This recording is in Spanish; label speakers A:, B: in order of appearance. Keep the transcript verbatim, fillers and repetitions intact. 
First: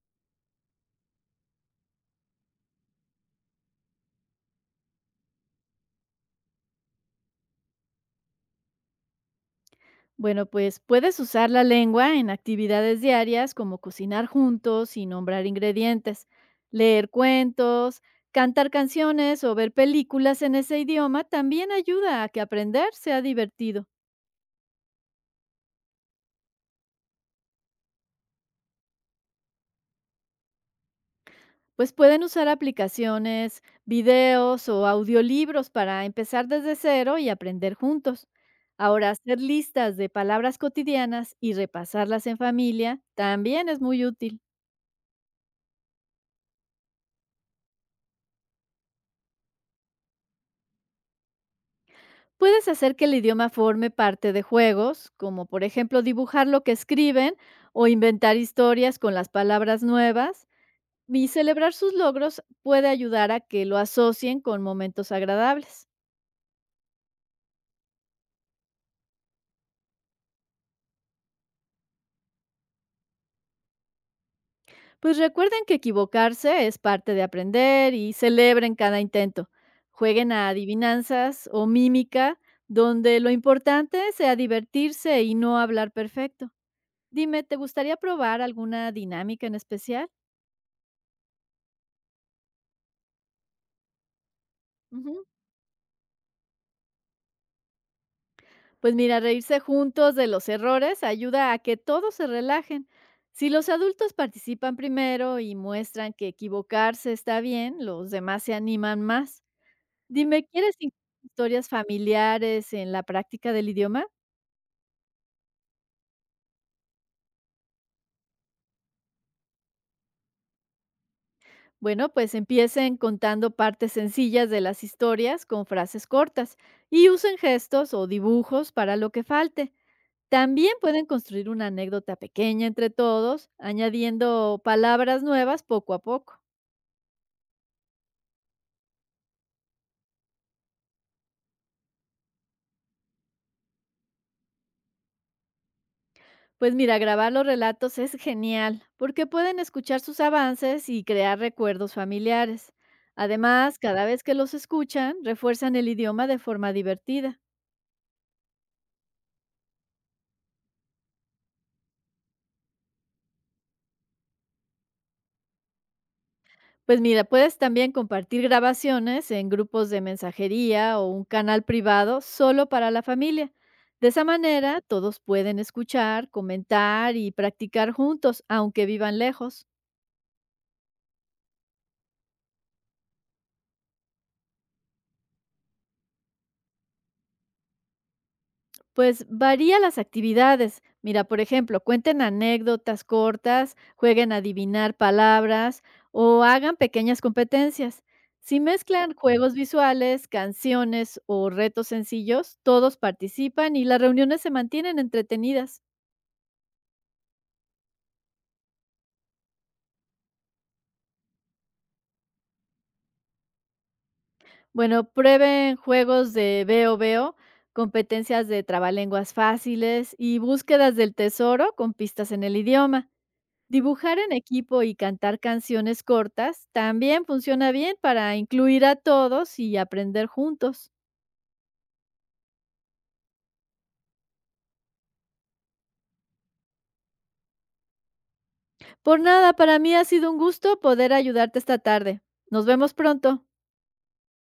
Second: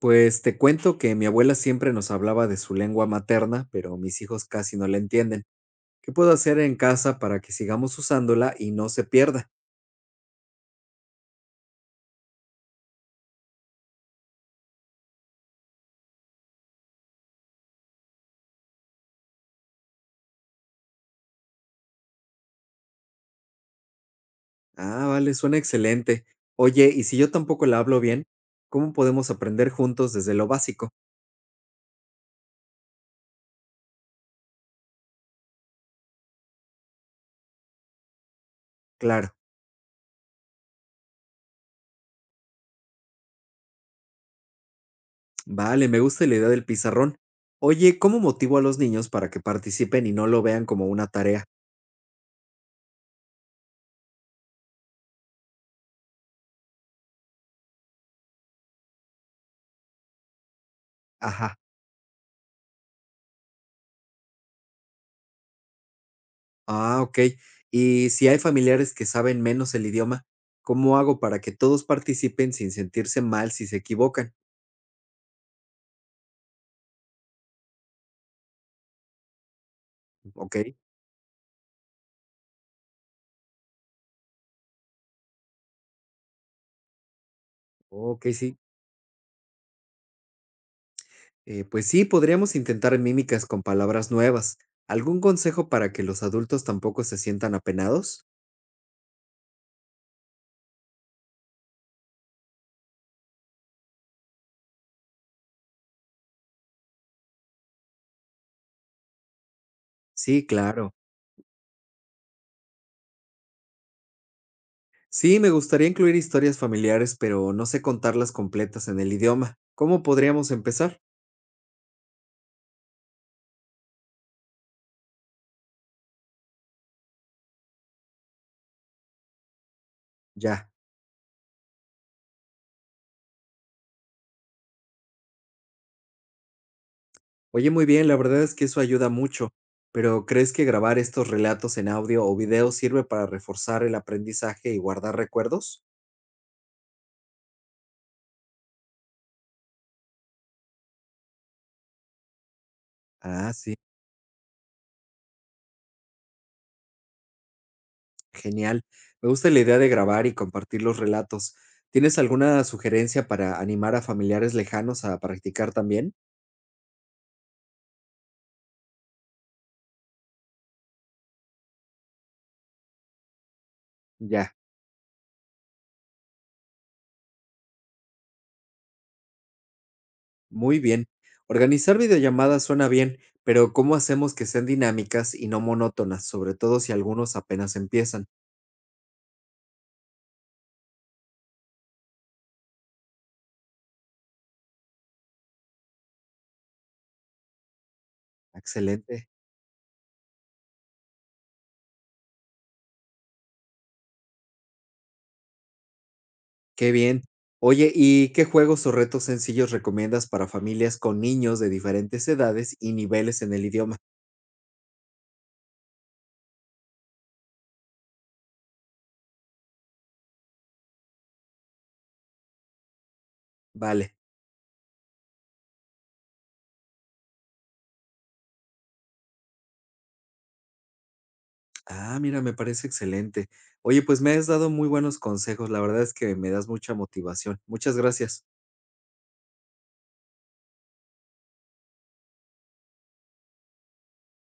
A: Pues te cuento que mi abuela siempre nos hablaba de su lengua materna, pero mis hijos casi no la entienden. ¿Qué puedo hacer en casa para que sigamos usándola y no se pierda?
B: Bueno, pues puedes usar la lengua en actividades diarias como cocinar juntos y nombrar ingredientes, leer cuentos, cantar canciones o ver películas en ese idioma también ayuda a que aprender sea divertido.
A: Ah, vale, suena excelente. Oye, ¿y si yo tampoco la hablo bien? ¿Cómo podemos aprender juntos desde lo básico?
B: Pues pueden usar aplicaciones, videos o audiolibros para empezar desde cero y aprender juntos. Ahora,
A: Claro,
B: hacer listas de palabras cotidianas y repasarlas en familia también es muy útil.
A: vale, me gusta la idea del pizarrón. Oye, ¿cómo motivo a los niños para que participen y no lo vean como una tarea?
B: Puedes hacer que el idioma forme parte de juegos, como por ejemplo dibujar lo que escriben o inventar historias con las palabras nuevas, y
A: Ajá.
B: celebrar sus logros puede ayudar a que lo asocien con momentos agradables.
A: Ah, okey. Y si hay familiares que saben menos el idioma, ¿cómo hago para que todos participen sin sentirse mal si se equivocan?
B: Pues recuerden que equivocarse es parte de aprender y celebren cada intento. Jueguen a
A: Okey,
B: adivinanzas o mímica, donde lo importante sea divertirse y no hablar perfecto. Dime, ¿te gustaría
A: okey,
B: probar
A: sí.
B: alguna dinámica en especial?
A: Eh, pues sí, podríamos intentar mímicas con palabras nuevas. ¿Algún
B: Ujú.
A: consejo para que los adultos tampoco se sientan apenados?
B: Pues mira, reírse juntos de los errores ayuda a que todos se relajen. Si los adultos participan primero y muestran que equivocarse está bien, los demás se animan más.
A: Sí,
B: Dime, ¿quieres
A: claro.
B: in- historias familiares en la práctica del idioma?
A: Sí, me gustaría incluir historias familiares, pero no sé contarlas completas en el idioma. ¿Cómo podríamos empezar?
B: Bueno, pues empiecen contando partes sencillas de las historias con frases cortas y usen gestos o dibujos para lo que falte.
A: Ya.
B: También pueden construir una anécdota pequeña entre todos, añadiendo palabras nuevas poco a poco.
A: Oye, muy bien, la verdad es que eso ayuda mucho, pero ¿crees que grabar estos relatos en audio o video sirve para reforzar el aprendizaje y guardar recuerdos?
B: Pues mira, grabar los relatos es genial, porque pueden escuchar sus avances y crear recuerdos familiares.
A: Ah, sí,
B: Además, cada vez que los escuchan, refuerzan el idioma de forma divertida.
A: genial. Me gusta la idea de grabar y compartir los relatos. ¿Tienes alguna sugerencia para animar a familiares lejanos a practicar también?
B: Pues mira, puedes también compartir grabaciones en grupos de mensajería o un canal privado solo para la familia. De esa
A: Ya,
B: manera, todos pueden escuchar, comentar y practicar juntos, aunque vivan lejos.
A: muy bien. Organizar videollamadas suena bien, pero ¿cómo hacemos que sean dinámicas y no monótonas, sobre todo si algunos apenas empiezan?
B: Pues varía las actividades. Mira, por ejemplo, cuenten anécdotas cortas, jueguen a adivinar palabras o hagan pequeñas competencias. Si mezclan
A: Excelente.
B: juegos visuales, canciones o retos sencillos, todos participan y las reuniones se mantienen entretenidas.
A: Qué bien. Oye, ¿y qué juegos o retos sencillos recomiendas para familias con niños de diferentes edades y niveles en el idioma?
B: Bueno, prueben juegos de veo veo, competencias de trabalenguas fáciles y búsquedas del tesoro con pistas en el idioma.
A: Vale.
B: Dibujar en equipo y cantar canciones cortas también funciona bien para incluir a todos y aprender juntos.
A: Ah, mira, me parece excelente. Oye, pues me has dado muy buenos consejos. La verdad es que me das mucha motivación. Muchas gracias.
B: Por nada, para mí ha sido un gusto poder ayudarte esta tarde. Nos vemos pronto.